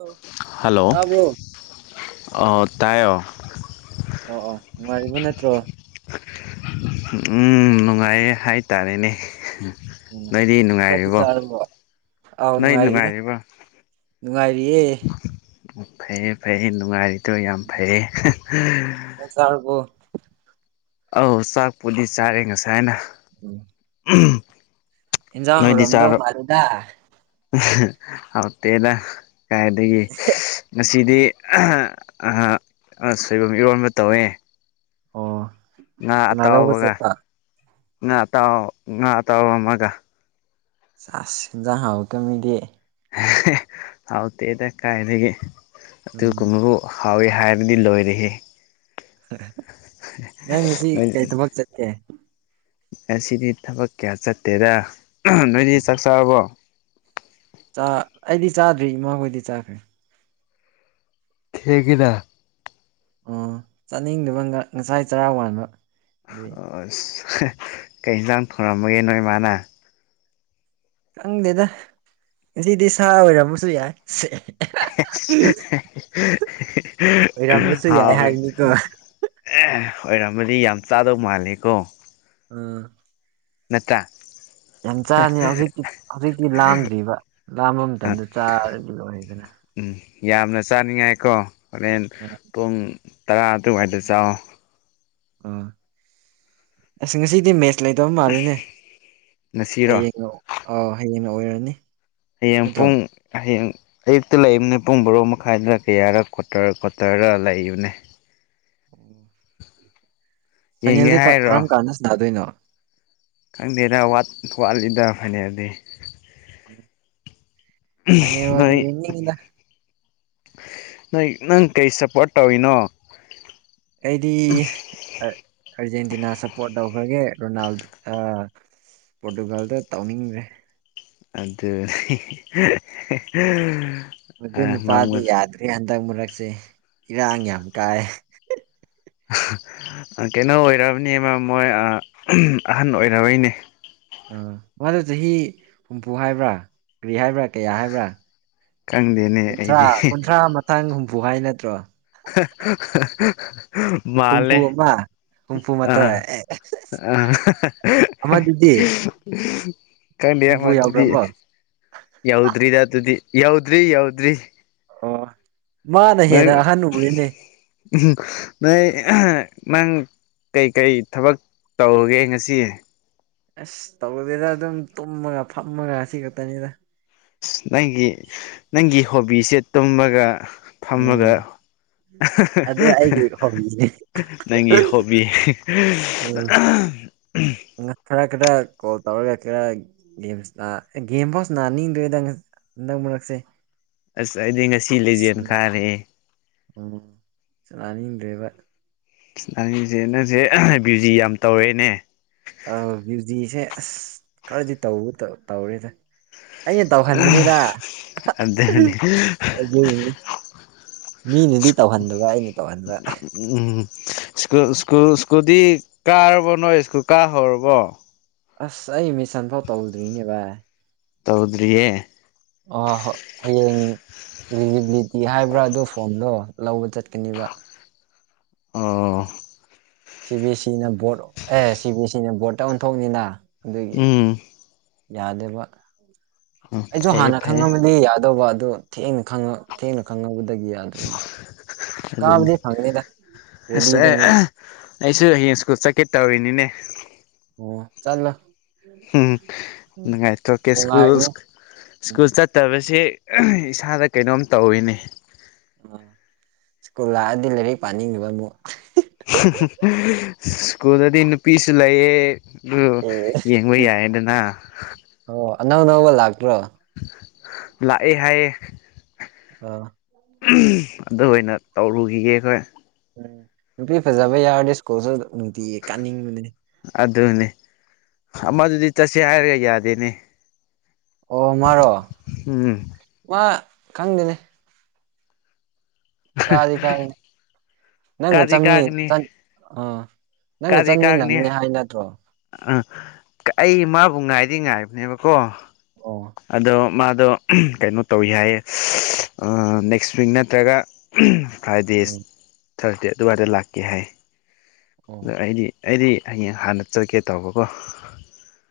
ꯑꯧ ꯍꯜꯂꯣ ꯇꯥꯕ꯭ꯔꯣ ꯇꯥꯏ ꯑꯣ ꯑꯣ ꯑꯣ ꯅꯨꯡꯉꯥꯏꯔꯤꯕ ꯅꯠꯇ꯭ꯔꯣ ꯎꯝ ꯅꯨꯡꯉꯥꯏꯌꯦ ꯍꯥꯏꯇꯥꯔꯦꯅꯦ ꯎꯝ ꯅꯣꯏꯗꯤ ꯆꯥꯛꯇꯤ ꯅꯨꯡꯉꯥꯏꯔꯤꯕꯣ ꯆꯥꯔꯕꯣ ꯑꯥꯎ ꯅꯣꯏ ꯅꯨꯡꯉꯥꯏꯔꯤꯗ ꯅꯨꯡꯉꯥꯏꯔꯤꯕꯣ ꯅꯨꯡꯉꯥꯏꯔꯤꯌꯦ ꯐꯩꯌꯦ ꯐꯩꯌꯦ ꯅꯨꯡꯉꯥꯏꯔꯤꯗꯣ ꯌꯥꯝ ꯐꯩꯌꯦ ꯆꯥꯛ ꯆꯔꯕꯨ ꯑꯧ ꯆꯥꯛꯄꯨꯗꯤ ꯆꯥꯔꯦ ꯉꯁꯥꯏꯅ ꯎꯝ ꯎꯝ ꯏꯟꯖꯥꯡ ꯍꯧꯔꯝꯗꯧ ꯃꯥꯜꯂꯤꯗ ꯍꯧ ꯇꯦꯗ ꯀꯥꯏꯗꯗꯒꯤ ꯉꯁꯤꯗꯤ ꯑ ꯍ ꯁꯣꯏꯕꯨꯝ ꯏꯔꯣꯟꯕ ꯇꯧꯋꯦ ꯑꯣ ꯉꯥ ꯀꯅꯥ ꯂꯧꯕ ꯑꯇꯥꯎꯕꯒ ꯆꯠꯄ ꯉꯥ ꯑꯇꯥꯎ ꯉꯥ ꯑꯇꯥꯎꯕ ꯑꯃꯒ ꯑꯁ ꯍꯤꯛꯗꯥꯛ ꯍꯥꯎꯇ ꯃꯤꯗꯤ ꯍꯥꯎ ꯇꯦꯗ ꯀꯥꯏꯗꯒꯤ ꯎꯝ ꯑꯗꯨꯒꯨꯝꯀꯃꯨ ꯍꯥꯎꯏ ꯍꯥꯏꯔꯗꯤ ꯂꯣꯏꯔꯦꯍꯦ ꯅꯪ ꯉꯁꯤ ꯀꯩ ꯊꯕꯛ ꯆꯠꯀꯦ ꯑꯁꯤꯗꯤ ꯊꯕꯛ ꯀꯌꯥ ꯆꯠꯇꯦꯗ ꯅꯣꯏꯗꯤ ꯆꯥꯛ ꯆꯥꯔꯕꯣ ꯆꯥ ꯑꯩꯗꯤ ꯆꯥꯗ꯭ꯔꯤ ꯏꯃꯥ ꯍꯣꯏꯗꯤ ꯆꯥꯈ꯭ꯔꯦ ꯊꯦꯡꯉꯤꯅ ꯑꯣ ꯆꯥꯅꯤꯡꯗꯕ ꯉꯁꯥꯏ ꯆꯔꯥ ꯋꯥꯟꯥꯟꯕ ꯑꯗꯨꯏ ꯑꯁ ꯀꯩ ꯌꯦꯟꯁꯥꯡ ꯊꯣꯉꯝꯃꯒꯦ ꯅꯣꯏ ꯃꯥꯅ ꯈꯪꯗꯦꯗ ꯉꯁꯤꯗꯤ ꯁꯥ ꯑꯣꯏꯔꯝꯕꯁꯨ ꯌꯥꯏ ꯁꯦ ꯑꯣꯏꯔꯝꯕꯁꯨ ꯌꯥꯏ ꯍꯥꯏꯕꯅꯤꯀꯣ ꯑꯦ ꯑꯣꯏꯔꯝꯃꯗꯤ ꯌꯥꯝ ꯆꯥꯗꯧ ꯃꯥꯜꯂꯦ ꯀꯣ ꯑ ꯅꯠꯇꯦ ꯌꯥꯝ ꯆꯥꯅꯤ ꯍꯧꯖꯤꯛꯤ ꯍꯧꯖꯤꯛꯇꯤ ꯂꯥꯝꯗ꯭ꯔꯤꯕ ꯂꯥꯝꯕ ꯃꯇꯝꯗ ꯆꯥꯔꯒ ꯂꯣꯏꯔꯦꯗꯅ ꯎꯝ ꯌꯥꯝꯅ ꯆꯥꯅꯤꯡꯉꯥꯏꯀꯣ ꯍꯣꯔꯦꯟ ꯑꯥ ꯄꯨꯡ ꯇꯔꯥ ꯑꯗꯨꯋꯥꯏꯗ ꯆꯥꯎꯑꯣ ꯑꯥ ꯑꯁ ꯉꯁꯤꯗꯤ ꯃꯦꯁ ꯂꯩꯇꯕ ꯃꯥꯜꯂꯤꯅꯦ ꯉꯁꯤꯔꯣ ꯍꯌꯦꯡꯅ ꯑꯥꯎ ꯍꯌꯦꯡꯅ ꯑꯣꯏꯔꯅꯤ ꯍꯌꯦꯡ ꯅꯠꯇ꯭ꯔꯣ ꯄꯨꯡ ꯍꯌꯦꯡ ꯑꯌꯨꯛꯇ ꯂꯩꯕꯅꯦ ꯄꯨꯡ ꯕꯥꯔꯣ ꯃꯈꯥꯏꯗ ꯀꯌꯥꯔꯥ ꯀ꯭ꯋꯥꯇꯔ ꯀ꯭ꯋꯥꯇꯔꯔ ꯂꯩꯕꯅꯦ ꯌꯦꯡꯒꯦ ꯐꯥꯏꯅꯦꯜꯗꯤ ꯀ ꯍꯥꯏꯔꯣ ꯀꯔꯝ ꯀꯥꯟꯗ ꯁꯥꯟꯅꯗꯣꯏꯅꯣ ꯈꯪꯗꯦꯗ ꯋꯥꯠ ꯋꯥꯠꯂꯤꯗ ꯐꯥꯏꯅꯦꯜꯗꯤ ꯐꯥꯏꯅꯦꯜ ꯑꯣꯏꯅ ꯅꯣꯏ ꯌꯦꯡꯅꯤꯡꯉꯤꯗ ꯅꯣꯏ ꯅꯪ ꯀꯔꯤ ꯁꯞꯄꯣꯔꯠ ꯇꯧꯔꯤꯅꯣ ꯑꯩꯗꯤ ꯑ ꯑꯔꯖꯦꯟꯇꯤꯅꯥ ꯁꯞꯄꯣꯔꯠ ꯇꯧꯈ꯭ꯔꯒꯦ ꯔꯣꯅꯥꯜꯗꯣ ꯑ ꯄꯣꯔꯇꯨꯒꯜꯗꯣ ꯇꯧꯅꯤꯡꯗ꯭ꯔꯦ ꯑꯗꯨ [unintelligible] ꯃꯗꯨ ꯅꯨꯄꯥꯗꯨ ꯉꯝꯒꯅꯤ ꯌꯥꯗ꯭ꯔꯦ ꯍꯟꯗꯛ ꯃꯔꯛꯁꯦ ꯏꯔꯥꯡ ꯌꯥꯝ ꯀꯥꯏ ꯑ ꯀꯩꯅꯣ ꯑꯣꯏꯔꯕꯅꯦ ꯃ ꯃꯣꯏ ꯑ ꯑꯍꯟ ꯑꯣꯏꯔꯕꯩꯅꯦ ꯑ ꯃꯥꯗꯣ ꯆꯍꯤ ꯍꯨꯝꯐꯨ ꯍꯥꯏꯕ꯭ꯔꯥ ꯀ꯭ꯔꯤ ꯍꯥꯏꯕ꯭ꯔꯥ ꯀꯌꯥ ꯍꯥꯏꯕ꯭ꯔꯥ ꯈꯪꯗꯦꯅꯦ ꯀꯨꯟꯊ꯭ꯔꯥ ꯑꯩꯗꯤ ꯀꯨꯟꯊ꯭ꯔꯥ ꯃꯊꯪ ꯍꯨꯝꯐꯨ ꯍꯥꯏ ꯅꯠꯇ꯭ꯔꯣ [unintelligible] ꯍꯨꯝꯐꯨ ꯑꯃ ꯍꯨꯝꯐꯨ ꯑꯥ ꯃꯥꯊꯣꯏ ꯑꯦ ꯑꯥ ꯑꯃꯗꯨꯗꯤ [unintelligible] ꯈꯪꯗꯦ ꯍꯨꯝꯐꯨ ꯃꯗꯨꯗꯤ ꯌꯥꯎꯈ꯭ꯔꯕꯣ ꯌꯧꯗ꯭ꯔꯤꯗ ꯑꯗꯨꯗꯤ ꯌꯧꯗ꯭ꯔꯤ ꯌꯧꯗ꯭ꯔꯤ ꯑꯣ ꯃꯥꯅ ꯅꯣꯏ ꯍꯦꯟꯅ ꯑꯍꯟ ꯎꯔꯦꯅꯦ ꯅꯣꯏ [unintelligible] ꯅꯪ ꯀꯩ ꯀꯩ ꯊꯕꯛ ꯇꯧꯒꯦ ꯉꯁꯤ ꯑꯁ ꯇꯧꯗꯦꯗ ꯑꯗꯨꯝ ꯇꯨꯝꯃꯒ ꯐꯝꯃꯒ ꯑꯁꯤ ꯈꯛꯇꯅꯤꯗ ꯑꯁ ꯅꯪꯒꯤ ꯅꯪꯒꯤ ꯍꯣꯕꯤꯁꯦ ꯇꯨꯝꯃꯒ ꯎꯝ ꯐꯝꯃꯒ ꯑꯗꯨ ꯑꯩꯒꯤ ꯍꯣꯕꯤꯅꯦ [unintelligible] ꯅꯪꯒꯤ ꯍꯣꯕꯤ [unintelligible] ꯅꯪ ꯈꯔ ꯈꯔ ꯀꯣꯜ ꯇꯧꯔꯒ ꯈꯔ ꯒꯦꯝꯁꯥꯟꯅ ꯒꯦꯝꯐꯥꯎ ꯁꯥꯟꯅꯅꯤꯡꯗ꯭ꯔꯦꯗ ꯉ ꯍꯟꯗꯛ ꯃꯔꯛꯁꯦ ꯑꯁ ꯑꯩꯗꯤ ꯉꯁꯤ ꯑꯁ ꯂꯤꯖꯦꯟ ꯅꯨꯡꯉꯥꯏꯇꯦ ꯀꯥꯔꯦꯍꯦ ꯎꯝ ꯁꯥꯅꯅꯤꯡꯗ꯭ꯔꯦꯕ ꯅꯪꯖꯦ ꯅꯪꯖꯦ [unintelligible] ꯕ꯭ꯌꯨꯖꯤ ꯌꯥꯝ ꯇꯧꯔꯦꯅꯦ ꯑ ꯕ꯭ꯌꯨꯖꯤꯁꯦ ꯑꯁ ꯈꯔꯗꯤ ꯇꯧ ꯇꯧ ꯇꯧꯔꯦꯗ ꯑꯩꯅ ꯇꯧꯍꯟꯕꯅꯤꯗ ꯑꯗꯨꯅꯤ ꯑꯗꯨꯒꯤꯅꯤ ꯃꯤꯅꯗꯤ ꯇꯧꯍꯟꯗꯕ ꯑꯩꯅ ꯇꯧꯍꯟꯕ ꯎꯝ ꯁ꯭ꯀꯨꯜ ꯁ꯭ꯀꯨꯜ ꯁ꯭ꯀꯨꯜꯗꯤ ꯀꯥꯔꯕꯣ ꯅꯣꯏ ꯁ꯭ꯀꯨꯜ ꯀꯥ ꯍꯧꯔꯕꯣ ꯑꯁ ꯑꯩ ꯃꯤꯁꯟꯐꯥꯎ ꯇꯧꯗ꯭ꯔꯤꯅꯦ ꯕꯥꯢ ꯇꯧꯗ꯭ꯔꯤꯌꯦ ꯑꯣ ꯍꯣ ꯍꯌꯦꯡ ꯏꯂꯤꯖꯤꯕꯤꯂꯤꯇꯤ ꯍꯥꯏꯕ꯭ꯔꯥ ꯑꯗꯨ ꯐꯣꯝꯗꯣ ꯂꯧꯕ ꯆꯠꯀꯅꯤꯕ ꯑꯣ ꯁꯤ ꯕꯤ ꯌꯦ ꯁꯤꯅ ꯕꯣꯔꯠ ꯑꯦ ꯁꯤ ꯕꯤ ꯌꯦ ꯁꯤꯅ ꯕꯣꯔꯠꯇ ꯑꯣꯟꯊꯣꯛꯅꯤꯅ ꯑꯗꯨꯒꯤ ꯎꯝ ꯌꯥꯗꯦꯕ ꯑꯩꯖꯨ ꯐꯩꯌꯦ ꯍꯥꯟꯅ ꯐꯩꯌꯦ ꯈꯪꯉꯝꯕꯗꯤ ꯌꯥꯗꯧꯕ ꯑꯗꯨ ꯊꯦꯡꯅ ꯈꯪꯉ ꯊꯦꯡꯅ ꯈꯪꯉꯛꯕꯗꯒꯤ ꯌꯥ ꯗꯔ꯭ꯤꯅꯦ ꯑꯗꯨꯅꯤ ꯀꯥꯕꯗꯤ ꯐꯪꯅꯤꯗ ꯑꯁ ꯔꯦꯗꯤꯗꯅꯤꯗ ꯑꯩꯁꯨ ꯍꯌꯦꯡ ꯁ꯭ꯀꯨꯜ ꯆꯛꯀꯦ ꯇꯧꯔꯤꯅꯤꯅꯦ ꯑꯣ ꯆꯠꯂꯣ ꯍꯨꯝ ꯅꯨꯉꯥꯏꯊꯣꯛꯀꯦ ꯁ꯭ꯀꯨꯜ ꯅꯨꯡꯉꯥꯏꯕꯅꯤ ꯁ꯭ꯀꯨꯜ ꯎꯝ ꯆꯠ ꯇꯕꯁꯦ ꯏꯁꯥꯗ ꯀꯩꯅꯣꯝ ꯇꯧꯋꯤꯅꯦ ꯑꯥ ꯁ꯭ꯀꯨꯜ ꯂꯥꯑꯗꯤ ꯂꯩꯔꯤꯛ ꯄꯥꯅꯤꯡꯉꯤꯕ ꯃꯨꯛ ꯁ꯭ꯀꯨꯜꯗꯗꯤ ꯅꯨꯄꯤꯁꯨ ꯂꯩꯌꯦ ꯗꯨ ꯑꯦ ꯌꯦꯡꯕ ꯌꯥꯏꯌꯦꯗꯅ ꯑꯣ ꯑꯉꯥꯡ ꯑꯅꯧꯕ ꯂꯥꯛꯇ꯭ꯔꯣ ꯂꯥꯑꯦ ꯍꯥꯏꯌꯦ ꯑ ꯑꯗꯨ ꯑꯣꯏꯅ ꯇꯧꯔꯨꯒꯤꯒꯦ ꯑꯈꯣꯏ ꯎꯝ ꯅꯨꯄꯤ ꯐꯖꯕ ꯌꯥꯎꯔꯗꯤ ꯁ꯭ꯀꯨꯜꯖꯨ ꯅꯨꯡꯇꯤꯒꯤ ꯀꯥꯅꯤꯡꯕꯅꯦ ꯑꯗꯨꯅꯦ ꯎꯝ ꯑꯃꯗꯨꯗꯤ ꯆꯠꯁꯦ ꯍꯥꯏꯔ ꯌꯥꯗꯦꯅꯦ ꯑꯣ ꯃꯥꯔꯣ ꯎꯝ ꯃꯥ ꯈꯪꯗꯦꯅꯦ ꯀꯥꯗꯤ ꯀꯥꯕꯅꯤ ꯅꯪꯒ ꯀꯥꯗꯤ ꯆꯞꯃꯤꯅꯤ ꯀꯥꯒꯅꯤ ꯆꯠ ꯑꯥ ꯀꯥꯗꯤ ꯀꯥꯒꯅꯤ ꯑꯩ ꯅꯠꯇꯔꯣ ꯑ ꯀ ꯑꯩ ꯃꯥꯕꯨ ꯉꯥꯏꯗꯤ ꯉꯥꯏꯕꯅꯦꯕꯀꯣ ꯑꯣ ꯑꯗꯣ ꯃꯥꯗꯣ ꯀꯩꯅꯣ ꯇꯧꯋꯤ ꯍꯥꯏꯌꯦ ꯑꯥ ꯅꯦꯛ꯭ꯁ ꯋꯤꯛ ꯅꯠꯇ꯭ꯔꯒ ꯐ꯭ꯔꯥꯏꯗꯦꯁ ꯎꯝ ꯊꯔ꯭ꯁꯗꯦ ꯑꯗꯨꯋꯥꯏꯗ ꯂꯥꯛꯀꯦ ꯍꯥꯏ ꯑꯣ ꯑꯗ ꯑꯩꯗꯤ ꯑꯩꯗꯤ ꯍꯌꯦꯡ ꯍꯥꯟꯅ ꯆꯠꯀꯦ ꯇꯧꯕꯀꯣ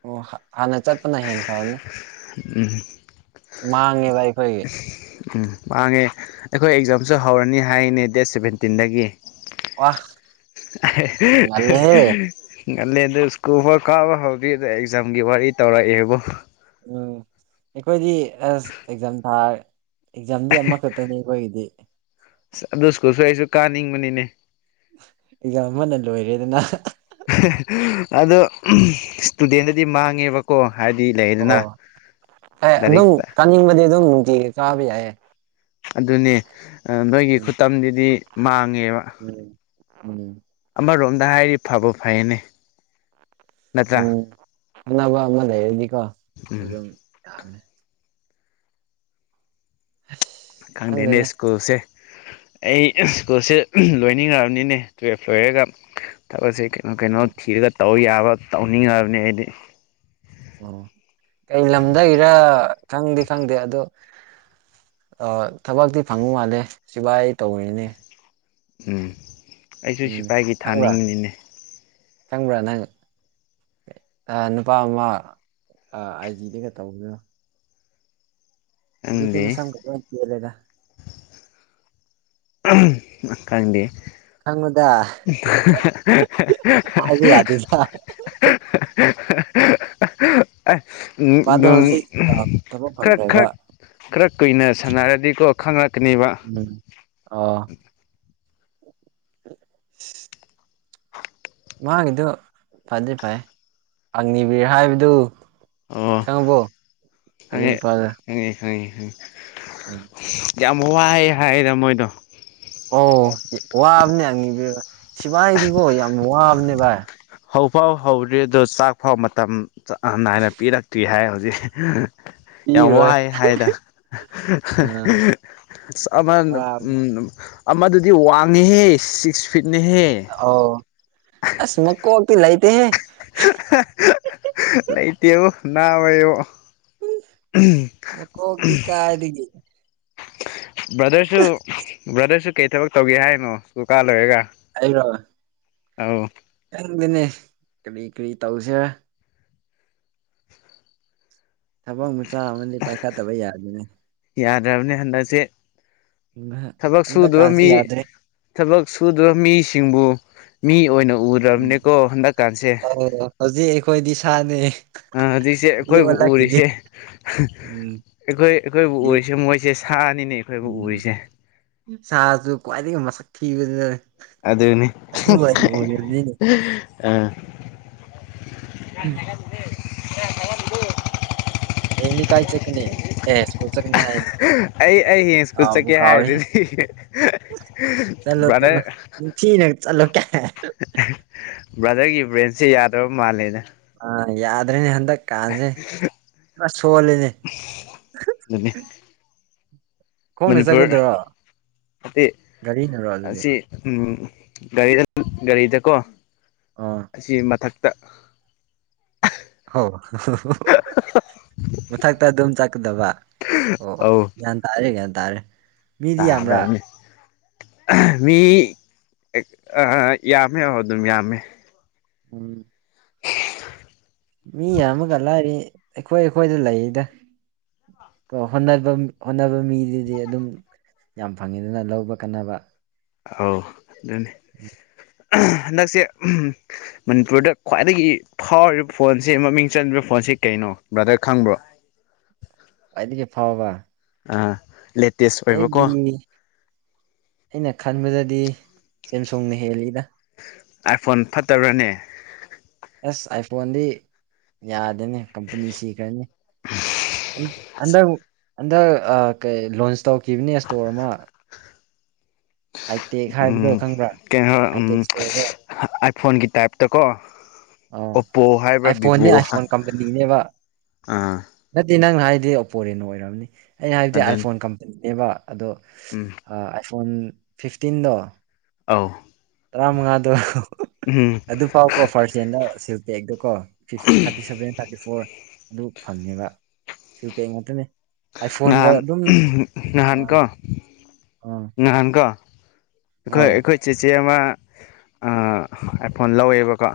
ꯑꯣ ꯍꯥ ꯍꯥꯟꯅ ꯆꯠꯄꯅ ꯍꯦꯟ ꯐꯕꯅꯤ ꯎꯝ ꯃꯥꯡꯉꯦꯕ ꯑꯩꯈꯣꯏꯒꯤ ꯎꯝ ꯃꯥꯡꯉꯦ ꯑꯩꯈꯣꯏ ꯑꯦꯛꯖꯥꯝꯁꯨ ꯍꯧꯔꯅꯤ ꯍꯥꯏꯌꯦꯅꯦ ꯗꯦꯠ ꯁꯚꯦꯟꯇꯤꯟꯗꯒꯤ ꯋꯥ ꯉꯜꯂꯦꯍꯦ [unintelligible] ꯉꯜꯂꯦ ꯑꯗꯨ ꯁ꯭ꯀꯨꯜ ꯐꯥꯎ ꯀꯥꯕ ꯍꯧꯗꯤꯗ ꯑꯦꯖꯥꯝꯒꯤ ꯋꯥꯔꯤ ꯇꯧꯔꯑꯦꯕꫭ ꯎꯝ ꯑꯩꯈꯣꯏꯗꯤ ꯑꯁ ꯑꯦꯛꯖꯥꯝ ꯊꯥ ꯑꯦꯛꯖꯥꯝꯗꯤ ꯑꯃꯈꯛꯇꯅꯤ ꯈꫭꯏꯒꯤꯗꯤ ꯁ ꯑꯗꯨ ꯁ꯭ꯀꯨꯜꯁꯨ ꯑꯩꯁꯨ ꯀꯥꯅꯤꯡꯕꯅꯤꯅꯦ ꯑꯦꯛꯖꯥꯝ ꯑꯃꯅ ꯂꯣꯏꯔꯦꯗꯅ ꯑꯗꯣ ꯎꯝ ꯏꯁꯇꯨꯗꯦꯟꯗꯗꯤ ꯃꯥꯡꯉꯦꯕ ꯀꯣ ꯍꯥꯏꯗꯤ ꯂꯩꯗꯅ ꯂꯥꯏꯔꯤꯛꯇ ꯆꯥꯅꯤꯡꯕꯗꯤ ꯑꯗꯨꯝ ꯅꯨꯡꯇꯤꯒꯤ ꯀꯥꯕ ꯌꯥꯏꯌꯦ ꯑꯗꯨꯅꯦ ꯅꯣꯏꯒꯤ ꯎꯝ ꯈꯨꯠꯇꯝꯗꯨꯗꯤ ꯃꯥꯡꯉꯦꯕ ꯎꯝ ꯎꯝ ꯑꯃꯔꯣꯝꯗ ꯍꯥꯏꯔꯗꯤ ꯐꯕꯨ ꯐꯩꯌꯦꯅꯦ ꯎꯝ ꯈꯪꯅꯕ ꯑꯃ ꯂꯩꯔꯗꯤꯀꯣ ꯎꯝ ꯑꯗꯨꯝ ꯌꯥꯕꯅꯦ ꯑꯁ ꯈꯪꯗꯦꯅꯦ ꯁ꯭ꯀꯨꯜꯁꯦ ꯑꯩ ꯁ꯭ꯀꯨꯜꯁꯦ ꯂꯣꯏꯅꯤꯡꯉꯛꯑꯕꯅꯤꯅꯦ ꯇ꯭ꯌꯦꯜꯐ ꯂꯣꯏꯔꯒ ꯊꯕꯛꯁꯦ ꯀꯩꯅꯣ ꯀꯩꯅꯣ ꯊꯤꯔꯒ ꯇꯧ ꯌꯥꯕ ꯇꯧꯅꯤꯡꯉꯤꯑꯕꯅꯦ ꯑꯩꯗꯤ ꯑꯣ ꯀꯩ ꯂꯝꯗꯒꯤꯔ ꯈꯪꯗꯤ ꯈꯪꯗꯦ ꯑꯗꫭ ꯑ ꯊꯕꯛꯇꯤ ꯐꯪꯕ ꯃꯥꯜꯂꯦ ꯁꯤꯕꯥꯏ ꯇꯧꯔꯤꯅꯦ ꯎꯝ ꯑꯩꯁꯨ ꯎꯝ ꯁꯤꯐꯥꯏꯒꯤ ꯈꯪꯕ꯭ꯔꯥ ꯊꯥꯅꯤꯡꯉꯤꯅꯤꯅꯦ ꯈꯪꯕ꯭ꯔꯥ ꯅꯪ ꯑ ꯅꯨꯄꯥ ꯑꯃ ꯑꯥꯏ ꯖꯤꯗꯒ ꯇꯧꯕꯗꯨ ꯍꯧꯖꯤꯛꯇꯤ ꯈꯪꯗꯦ ꯃꯁꯝꯀ ꯂꫭꯏ ꯇꯦꯜꯂꯦꯗ ꯈꯪꯗꯦ ꯈꯪꯉꯨꯗ [unintelligible] ꯍꯥꯏꯕ ꯌꯥꯗꯦꯗ [unintelligible] ꯑ ꯃꯥꯗꯣ ꯍꯧꯖꯤꯛ ꯑꯥ ꯊꯕꯛ [unintelligible] ꯈ꯭ꯔꯛ ꯐꯪꯈ꯭ꯔꯦꯕ ꯈ꯭ꯔꯛ ꯈꯔ ꯀꯨꯏꯅ ꯁꯥꯟꯅꯔꯗꯤꯀꯣ ꯈꯪꯂꯛꯀꯅꯦꯕ ꯎꯝ ꯑꯣ ꯃꯥꯒꯤꯗꯨ ꯐꯗꯤ ꯐꯩꯌꯦ ꯑꯛꯅꯤꯕꯤꯔ ꯍꯥꯏꯕꯗꯨ ꯑꯣ ꯈꯪꯉꯕꯣ ꯑꯗꯨꯢ ꯈꯪꯉꯦ ꯅꯨꯄꯥꯗꯨ ꯈꯪꯉꯦ ꯈꯪꯉꯦ ꯈꯪꯉꯦ [inaudible] ꯌꯥꯝ ꯋꯥꯏꯌꯦ ꯍꯥꯏꯗ ꯃꯣꯏꯗꯣ꯫ ꯑꯣ ꯋꯥꯕꯅꯦ ꯑꯛꯅꯤꯕꯤꯔ ꯁꯤꯚꯥꯏꯒꯤꯗꯤꯀꯣ ꯌꯥꯝ ꯋꯥꯕꯅꯦ ꯚꯥꯏ꯫ ꯍꯧꯐꯥꯎ ꯍꯧꯗ꯭ꯔꯤ ꯑꯗꯣ ꯆꯥꯛ ꯐꯥꯎ ꯃꯇꯝ ꯆꯥꯡ ꯅꯥꯏꯅ ꯄꯤꯔꯛꯇ꯭ꯔꯤ ꯍꯥꯏ ꯍꯧꯖꯤꯛ꯫ ꯌꯥꯝ ꯄꯤꯔꯣꯏ ꯋꯥꯢꯌꯦ ꯍꯥꯏꯗ꯫ ꯎꯝ ꯑꯁ ꯑꯃ ꯋꯥꯕꯅꯦ ꯎꯝ ꯑꯃꯗꯨꯗꯤ ꯋꯥꯡꯉꯦꯍꯦ ꯁꯤꯛꯁ ꯐꯤꯠꯅꯤꯍꯦ꯫ ꯑꯧ ꯑꯁ ꯃꯀꯣꯛꯇꯤ ꯂꯩꯇꯦꯍꯦ꯫ ꯂꯩꯇꯦꯕꯨ ꯅꯥꯕ ꯏꯕꯣ꯫ ꯃꯀꯣꯛꯇꯤ ꯀꯥꯏꯗꯒꯤ꯫ ꯕ꯭ꯔꯗꯔꯁꯨ ꯕ꯭ꯔꯗꯔꯁꯨ ꯀꯩ ꯊꯕꯛ ꯇꯧꯒꯦ ꯍꯥꯏꯔꯤꯅꯣ ꯁꯀ꯭ꯨꯜ ꯀꯥ ꯂꯣꯏꯔꯒ꯫ ꯑꯩꯔꯣ꯫ ꯑꯧ꯫ ꯈꯪꯗꯦꯅꯦ ꯀꯔꯤ ꯀ꯭ꯔꯤ ꯇꯧꯁꯤꯔ꯫ ꯊꯕꯛ ꯃꯆꯥ ꯑꯃꯗꯤ ꯄꯥꯏꯈꯠꯇꯕ ꯌꯥꯗꯦꯅꯦ꯫ ꯌꯥꯗ꯭ꯔꯕꯅꯦ ꯍꯟꯗꯛꯁꯦ ꯊꯕꯛ ꯍꯟꯗꯛ ꯁꯨꯗꯕ ꯀꯥꯟꯁꯦ ꯃꯤ ꯌꯥꯗ꯭ꯔꯦ ꯊꯕꯛ ꯁꯨꯗ꯭ꯔ ꯃꯤꯁꯤꯡꯕꯨ ꯃꯤ ꯑꯣꯏꯅ ꯎꯝ ꯎꯗ꯭ꯔꯕꯅꯦꯀꯣ ꯍꯟꯗꯛꯀꯥꯟꯁꯦ꯫ ꯑꯧ ꯍꯧꯖꯤꯛ ꯑꯩꯈꯣꯏꯗꯤ ꯁꯥꯅꯦ꯫ ꯍꯧꯖꯤꯛꯁꯦ ꯃꯤ ꯑꯩꯈꯣꯏꯕꯨ ꯑꯣꯜꯂꯛꯈꯤꯅꯤ ꯎꯔꯤꯁꯦ ꯎꯝ ꯑꯩꯈꯣꯏ ꯑꯩꯈꯣꯏꯕꯨ ꯌꯣ ꯎꯔꯤꯁꯦ ꯃꯣꯏꯁꯦ ꯁ ꯁꯥ ꯅꯤꯅꯦ ꯑꯩꯈꯣꯏꯕꯨ ꯎꯔꯤꯖꯦ ꯁꯥꯖꯨ ꯈ꯭ꯋꯥꯏꯗꯒꯤ ꯃꯁꯛ ꯊꯤꯕ [unintelligible] ꯑꯗꯨꯅꯤ ꯑꯥ [inaudible] ꯍꯌꯦꯡꯗꯤ ꯀꯥꯏ ꯆꯠꯀꯅꯤ ꯑꯦꯁ꯫ ꯑꯩ ꯑꯩ ꯍꯌꯦꯡ ꯁꯀ꯭ꯨꯜ ꯀꯥꯎꯕꯨ ꯆꯠꯀꯦ ꯀꯥꯎꯔꯦꯍꯦ ꯍꯥꯏꯔꯤꯗꯨꯗꯤ꯫ ꯆꯠꯂꯣ ꯆꯠꯂꯣ ꯕꯔ꯭ꯗꯔ ꯅꯤꯡꯊꯤꯅ ꯆꯠꯂꯨ ꯀꯥꯏꯅ꯫ ꯕ꯭ꯔꯥꯗꯔꯒꯤ ꯕ꯭ꯔꯦꯟꯁꯦ ꯌꯥꯗꯕ ꯃꯥꯜꯂꯦꯗ ꯑꯥ ꯌꯥꯗ꯭ꯔꯦꯅꯦ ꯍꯟꯗꯛ ꯀꯥꯟꯁꯦ ꯄꯨꯔ ꯁꯣꯜꯂꯤꯅꯦ꯫ ꯗꯨꯅꯦ꯫ ꯈꯣꯡꯅ ꯃꯅꯤꯄꯨꯔ ꯆꯠꯀꯗ꯭ꯔꯣ ꯍꯥꯏꯗꯤ ꯒꯥꯔꯤꯅꯔꯣ ꯑꯗꯨꯗꯤ ꯑꯁꯤ꯫ ꯎꯝ ꯒꯔꯤꯗ ꯒꯥꯔꯤꯗꯀꯣ꯫ ꯑꯣ ꯑꯁꯤ ꯃꯊꯛꯇ ꯍꯣ ꯃꯊꯛꯇ ꯑꯗꯨꯝ ꯆꯠꯀꯗꯕ ꯑꯣ ꯑꯣ ꯑꯧ ꯌꯥꯟ ꯇꯥꯔꯦ ꯒꯌ꯭ꯥꯟ ꯇꯥꯔꯦ꯫ ꯃꯤꯗꯤ ꯌꯥꯝꯕ꯭ꯔꯥ ꯇꯥꯗꯕꯅꯤ꯫ ꯃꯤ ꯑꯥ ꯌꯥꯝꯃꯦ ꯑꯣ ꯑꯗꯨꯝ ꯌꯥꯝꯃꯦ꯫ ꯎꯝ꯫ [inaudible] ꯃꯤ ꯌꯥꯝꯃꯒ ꯂꯥꯏꯔꯤ ꯑꯩꯈꯣꯏ ꯑꯩꯈꯣꯏꯗ ꯂꯩꯗꯥ ꯑꯣ ꯍꯣꯠꯅꯕꯝ ꯍꯣꯠꯅꯕ ꯃꯤꯗꯗꯤ ꯑꯗꯨꯝ꯫ ꯌꯥꯝ ꯐꯪꯉꯤꯗꯅ ꯂꯧꯕ ꯀꯥꯟꯅꯕ꯫ ꯑꯧ ꯑꯗꯨꯅꯤ ꯍꯟꯗꯛꯁꯦ ꯃꯅꯤꯄꯨꯔꯗ ꯈ꯭ꯋꯥꯏꯗꯒꯤ ꯐꯥꯎꯔꯤꯕ ꯐꯣꯟꯁꯤ ꯃꯃꯤꯡ ꯆꯂꯤꯕ ꯐꯣꯟꯁꯦ ꯀꯩꯅꯣ ꯕ꯭ꯔꯗꯔ ꯈꯪꯕ꯭ꯔꯣ꯫ ꯈ꯭ꯋꯥꯏꯗꯒꯤ ꯐꯥꯎꯕ꯫ ꯑ ꯂꯦꯠ ꯑꯩꯒꯤ ꯑꯩꯅ ꯈꯟꯕꯗꯗꯤ ꯁꯦꯝꯁꯨꯡꯅ ꯍꯦꯜꯂꯤꯗ꯫ ꯑꯥꯏꯐꯣꯟ ꯐꯠꯇꯕꯔ꯭ꯅꯦ꯫ ꯑꯁ ꯑꯥꯏꯐꯣꯟꯗꯤ ꯌꯥꯗꯦꯅꯦ ꯀꯝꯄꯅꯤ ꯁꯤꯈ꯭ꯔꯅꯤ꯫ ꯑꯟꯗꯛ ꯍꯟꯗꯛ ꯑ ꯀꯩ ꯂꯣꯟꯁ ꯇꯧꯈꯤꯕꯅꯦ ꯁꯇ꯭ꯣꯔ ꯑꯃ ꯑꯥꯏꯇꯦꯛ ꯍꯥꯏꯕꯗꯣ ꯎꯝ ꯈꯪꯕ꯭ꯔꯥ ꯀꯅꯣ ꯎꯝ ꯑꯥꯏꯇꯦꯛ ꯏꯁꯇꯣꯔꯗꯣ ꯑꯥꯏ ꯐꯣꯟꯒꯤ ꯇꯥꯏꯞ ꯇꯀꯣ꯫ ꯑꯥ ꯑꯣꯞꯄꯣ ꯍꯥꯏꯕ꯭ꯔ ꯑꯥꯏꯐꯣꯟꯅꯦ ꯚꯤꯚꯣ ꯍꯥꯏ ꯑꯥꯏꯐꯣꯟ ꯀꯝꯄꯅꯤꯅꯦꯕ ꯑ ꯅꯠꯇꯦ ꯅꯪꯅ ꯍꯥꯏꯕꯗꯤ ꯑꯣꯞꯄꯣꯔꯦꯅꯣ ꯑꯣꯏꯔꯝꯅꯤ ꯑꯩꯅ ꯍꯥꯏꯕꯗꯤ ꯑꯗꯨꯅꯤ ꯑꯥꯏꯐꯣꯟ ꯀꯝꯄꯦꯅꯤꯅꯦꯕ ꯑꯗꯣ ꯎꯝ ꯑ ꯑꯥꯏꯐꯣꯟ ꯐꯤꯐꯇꯤꯟꯗꯣ ꯑꯧ ꯇꯔꯥꯃꯉꯥꯗꯣ ꯎꯝ ꯑꯗꯨ ꯐꯥꯎꯕ ꯐꯔꯁꯠꯂꯦꯟꯗ ꯁꯤꯜ ꯄꯦꯛꯇ ꯀꯣ ꯐꯤꯐ ꯊꯥꯔꯇꯤ ꯁꯚꯦꯟ ꯊꯥꯔꯇꯤ ꯐꯣꯔ ꯑꯗꯨ ꯐꯪꯉꯦꯕ ꯁꯤꯜ ꯄꯦꯛ ꯉꯠꯇꯅꯦ ꯑꯥꯏꯐꯣꯟꯒ ꯅꯍꯥꯟ ꯑꯗꯨꯝ ꯑꯥ ꯑ ꯅꯍꯥꯟꯀꯣ ꯑꯩꯈꯣꯏ ꯑꯩꯈꯣꯏ ꯆꯦꯆꯦ ꯑꯃ ꯑ ꯑꯥꯏꯐꯣꯟ ꯂꯧꯋꯦꯕꯀꯣ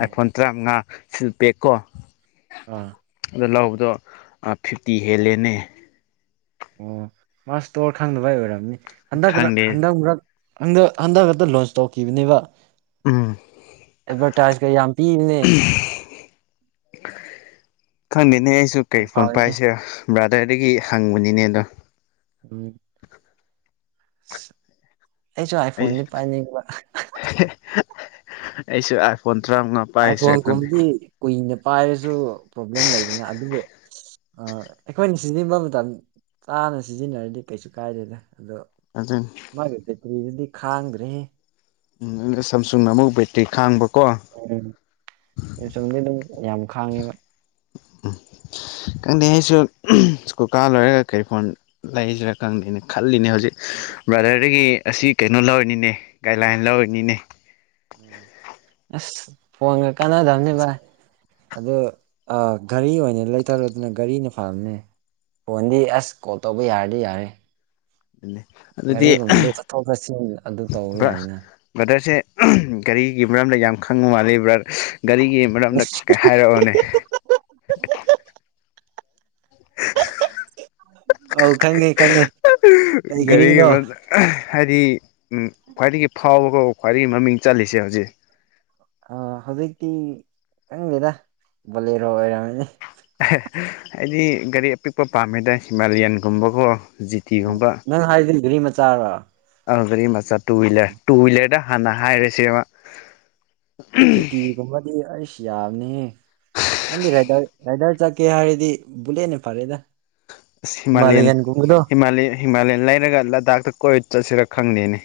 ꯑꯥ ꯑꯥꯏꯐꯣꯟ ꯇꯔꯥꯃꯉꯥ ꯁꯤꯜꯄꯦꯛ ꯀꯣ ꯑꯥ ꯑꯗꯨ ꯂꯧꯕꯗꯣ ꯑ ꯐꯤꯐꯇꯤ ꯍꯦꯜꯂꯦꯅꯦ ꯑꯣ ꯃꯥ ꯁꯇ꯭ꯣꯔ ꯈꯪꯗꯕꯩ ꯑꯣꯏꯔꯝꯅꯤ ꯍꯟꯗꯛꯔꯛ ꯈꯪꯗꯦ ꯍꯟꯗꯛꯃꯔꯛ ꯍꯟꯗꯛ ꯍꯟꯗꯛ ꯈꯛꯇ ꯂꯣꯟꯁ ꯇꯧꯈꯤꯕꯅꯦꯕ ꯎꯝ ꯑꯦꯗꯚꯔꯇꯥꯏꯖ ꯀꯥ ꯌꯥꯝ ꯄꯤꯕꯅꯦ ꯈꯪꯗꯦꯅꯦ ꯑꯩꯁꯨ ꯌꯥꯝ ꯀꯔꯤ ꯐꯣꯟ ꯐꯕꯅꯦ ꯄꯥꯏꯁꯤꯔ ꯕ꯭ꯔꯥꯗꯔꯗꯒꯤ ꯍꯪꯕꯅꯤꯅꯦ ꯑꯗꯣ ꯎꯝ ꯑꯁ ꯑꯩꯁꯨ ꯑꯩ ꯑꯥꯏꯐꯣꯟꯗꯤ ꯄꯥꯏꯅꯤꯡꯕ ꯑꯩꯁꯨ ꯑꯥꯏꯐꯣꯟ ꯇꯔꯥꯃꯉꯥ ꯄꯥꯏꯁꯤꯔ ꯈꯪꯗꯦ ꯑꯥꯏꯐꯣꯟꯒꯨꯝꯕꯗꯤ ꯀꯨꯏꯅ ꯄꯥꯏꯔꯁꯨ ꯄ꯭ꯔꯣꯕ꯭ꯂꯦꯝ ꯂꯩꯗꯅ ꯑꯗꯨꯕꯨ ꯑ ꯑꯩꯈꯣꯏꯅ ꯁꯤꯖꯤꯟꯅꯕ ꯃꯇꯝ ꯆꯥꯅ ꯁꯤꯖꯤꯟꯅꯔꯗꯤ ꯀꯩꯁꯨ ꯀꯥꯏꯗꯦꯗ ꯑꯗꯣ ꯑꯗꯨꯅꯤ ꯃꯥꯒꯤ ꯕꯦꯇ꯭ꯔꯤꯗꯨꯗꯤ ꯈꯥꯡꯗ꯭ꯔꯦꯍꯦ ꯎꯝ ꯁꯥꯝꯁꯨꯡꯅ ꯑꯃꯨꯛ ꯕꯦꯇ꯭ꯔꯤ ꯈꯥꯡꯕꯀꯣ ꯎꯝ ꯁꯥꯝꯁꯪꯗꯤ ꯑꯗꯨꯝ ꯌꯥꯝ ꯈꯥꯡꯉꯦꯕ [unintelligible] ꯈꯪꯗꯦ ꯑꯩꯁꯨ ꯁ꯭ꯀꯨꯜ ꯀꯥ ꯂꯣꯏꯔꯒ ꯀꯔꯤ ꯐꯣꯟ ꯂꯩꯁꯤꯔꯥ ꯈꯪꯗꯦꯅꯦ ꯈꯜꯂꯤꯅꯦ ꯍꯧ ꯖꯤꯛ ꯕ꯭ꯔꯥꯗꯔꯗꯒꯤ ꯑꯁꯤ ꯀꯩꯅꯣ ꯂꯧꯔꯤꯅꯤꯅꯦ ꯒꯥꯏꯠꯂꯥꯏꯟ ꯂꯧꯔꯤꯅꯤꯅꯦ ꯑꯁ ꯐꯣꯟꯒ ꯀꯥꯟꯅꯗꯕꯅꯤ ꯚꯥꯏ ꯑꯗꯣ ꯑ ꯒꯥꯔꯤ ꯑꯣꯏꯅ ꯂꯩꯊꯔꯣꯗꯅꯥ ꯒꯥꯔꯤꯅ ꯐꯕꯅꯦ ꯐꯣꯟꯗꯤ ꯑꯁ ꯀꯣꯜ ꯇꯧꯕ ꯌꯥꯔꯗꯤ ꯌꯥꯔꯦ ꯑꯗꯨꯗꯤ ꯒꯥꯔꯤꯒꯨꯝꯕꯗꯤ ꯆꯠꯊꯣꯛ ꯆꯠꯁꯤꯟ ꯑꯗꯨ ꯇꯧꯕ ꯄꯨꯔꯥ ꯌꯥꯏꯅ ꯕ꯭ꯔꯗꯔꯁꯦ ꯒꯥꯔꯤꯒꯤ ꯃꯔꯝꯗ ꯌꯥꯝ ꯈꯪꯕ ꯃꯥꯜꯂꯤ ꯕ꯭ꯔ ꯒꯥꯔꯤꯒꯤ ꯃꯔꯝꯗ ꯍꯥꯏꯔꯛꯑꯣꯅꯦ ꯑꯧ ꯈꯪꯉꯦ ꯈꯪꯉꯦ ꯀꯩ ꯒꯥꯔꯤꯅꯣ ꯑꯥ ꯍꯥꯏꯗꯤ ꯈ꯭ꯋꯥꯏꯗꯒꯤ ꯐꯥꯎꯕꯒ ꯈ꯭ꯋꯥꯏꯗꯒꯤ ꯃꯃꯤꯡ ꯆꯠꯂꯤꯁꯤ ꯍꯧꯖꯤꯛ ꯑ ꯍꯧꯖꯤꯛꯇꯤ ꯈꯪꯗꯦꯗ ꯕꯣꯂꯦꯔꯣ ꯑꯣꯏꯔꯝꯃꯅꯤ ꯑꯩꯗꯤ ꯒꯥꯔꯤ ꯑꯄꯤꯛꯄ ꯄꯥꯝꯃꯤꯗ ꯍꯤꯃꯥꯂꯌꯥꯟꯒꯨꯝꯕꯀꯣ ꯖꯤꯠ ꯑꯣ ꯅꯪ ꯍꯥꯏꯖꯤ ꯒꯥꯔꯤ ꯃꯆꯥꯔꯣ ꯑ ꯒꯥꯔꯤ ꯃꯆꯥ ꯇꯨ ꯋꯤꯂꯔ ꯇꯨ ꯋꯤꯂꯔꯗ ꯍꯥꯟꯅ ꯍꯥꯏꯔꯁꯦꯕ ꯖꯤꯇꯤꯒꯨꯝꯕꯗꯤ ꯑꯩꯁ ꯌꯥꯝꯅꯤꯍꯦ ꯅꯪꯗꯤ ꯔꯥꯏꯗꯔ ꯔꯥꯏꯗꯔ ꯆꯠꯀꯦ ꯍꯥꯏꯔꯗꯤ ꯕꯨꯂꯦꯠꯅ ꯐꯔꯦꯗ ꯑꯁ ꯍꯤꯃꯥꯂꯤꯌꯟ ꯍꯤꯃꯥꯂꯌꯥꯟꯒꯨꯝꯕꯗꯣ ꯍꯤꯃꯥ ꯍꯤꯃꯥꯂꯤꯌꯟ ꯂꯩꯔꯒ ꯂꯗꯥꯛꯇ ꯀꯣꯏ ꯆꯠꯁꯤꯔꯥ ꯈꯪꯗꯦꯅꯦ